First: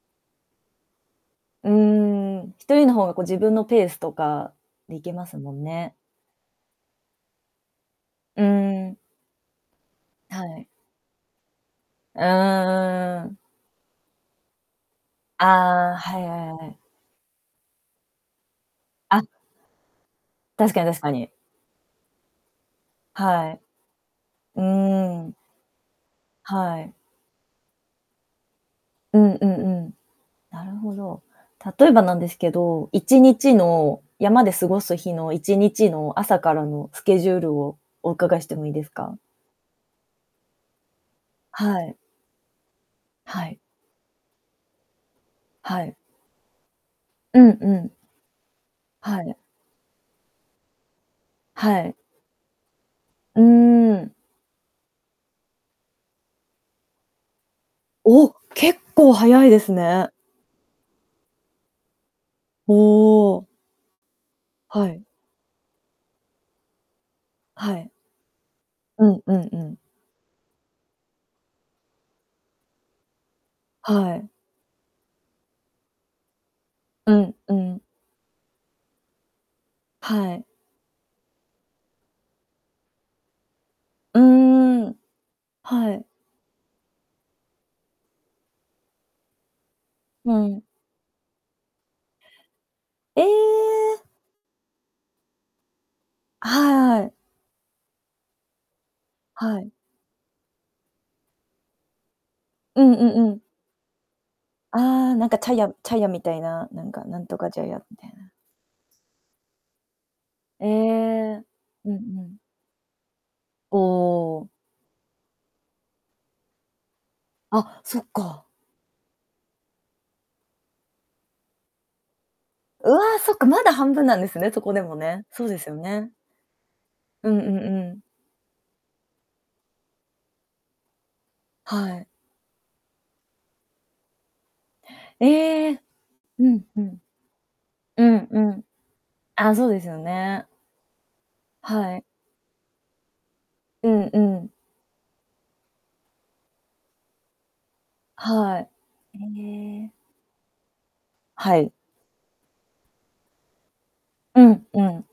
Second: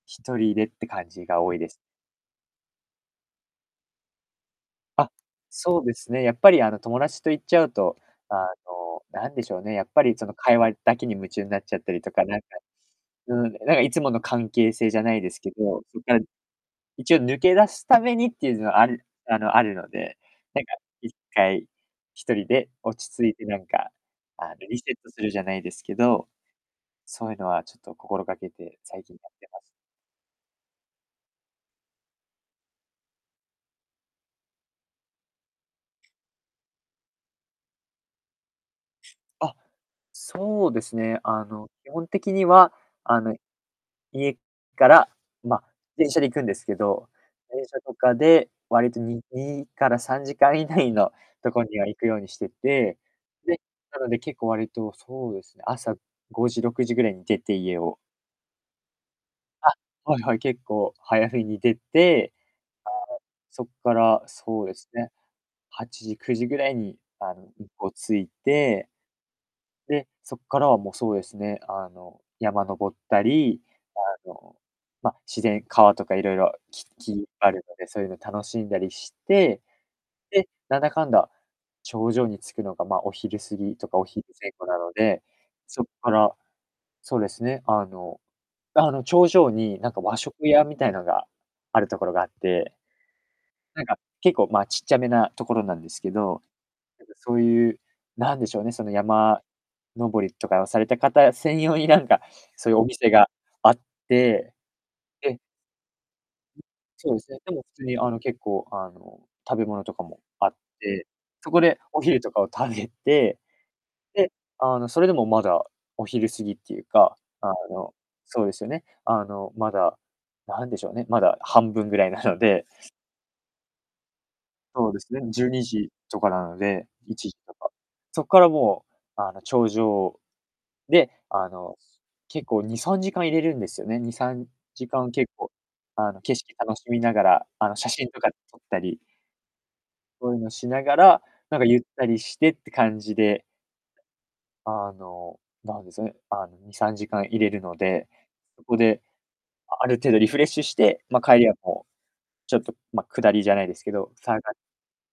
1人でって感じが多いでうす。ーん、1人の方が、こ、自分のペースとか、で行あ、けますもんそうでね。すね、やっぱり、あの、友達と行っちゃうと、あうーん。の、なんでしょうね、やっぱり、その、は会い。話だけに夢中になっちゃったりとか、なんか、あ、うん、うーん。うん、だか、なんかいつもの関係性じゃないですけど、ああ、そっから、はい、あいあい。一応、抜け出すためにっていうの、あるあ。あの、あるので、なんか、確かに確いっかに。かい、1人で落ち着いてはない。んか、あの、うーリセットすん、うるん。じゃないですけど、はい。そうゆのはちょっと心がけて、最近、うやっんうてんます。うん、なるほど。例えばなんですけど、1日の、山で過ごす日の、1日の、朝からのスケジュールを、お伺いしてもいいですか？あ、そうですね。あの、は基い。本的には、あの、はい。家から、ま、はい。電車で行くんですけど、うん電う車ん。とかで、割と、にはい。にから3時間以内のとこにははい。行くようにしてて、うで、なーのん。で結構割と、そうですね、朝5時、6時ぐらいに出て、家をおお、結構早いですあ、ね。はいはい、結構早めに出て、おあの、お。そっから、そうではすい。ね、8時、9時ぐらいに、あの、向はこい。う着いてうんうんうん。で、そっからは、もうそうですね、あの、山登ったり、はあい。の、ま、自然川とかいろいろ、きうき、んあうるのん。で、そういうの楽しんだりして、はい。で、なんだかんだ、頂上に着くのが、まあ、お昼過ぎとかおう昼前後なーのん。で、そっはい。から、そうですね、あのあの、頂上に、なんか、和う食ん。屋みたいなんがあるところがあってえなんか、え！結構、ま、ちっちゃめなところなんですけど、はなんい。か、そうゆう、なんでしょうね、その、山はい。登りとかをされた方専用になんか、そゆうおんう店んがうん。あって、ああ、なんかで茶屋茶屋みたいう、な、なんか、そうなんすね、とかで茶も、普屋通に、みたあいの、な。結構、あの、食べ物とかもあっえて、え、そこでうんお昼うとかん。を食べて、おで、お。あの、それでもまだお昼過ぎっていうか、ああ、の、そっそうか。ですよね、あの、まだ、なんでしょうね、まだ半分ぐらいなのでうわ、そっかまだ半分なんですね、そこでそうもですね、ね、じそゅううでにすよじね。とかなのでいちうじんうとんか。うん。そっからもう、あの、頂上で、あの、はい。結構、2、3時間いれるんですよね、2、3時間、結構、ええ。あの、景う色ん、楽ふしみん。ながら、あの、写う真とんかう撮っん。たりあ、そうですよそうゆうね。のしながら、なんかゆっはい。たりしてって感じでうんうん。あの、なんですね、あの、2、3時間いれるので、はそい。こでいあえ。る程度リフレッシュして、ま、帰りははい。もう、ちょっと、ま、下りじゃないですけど、さうがんうん。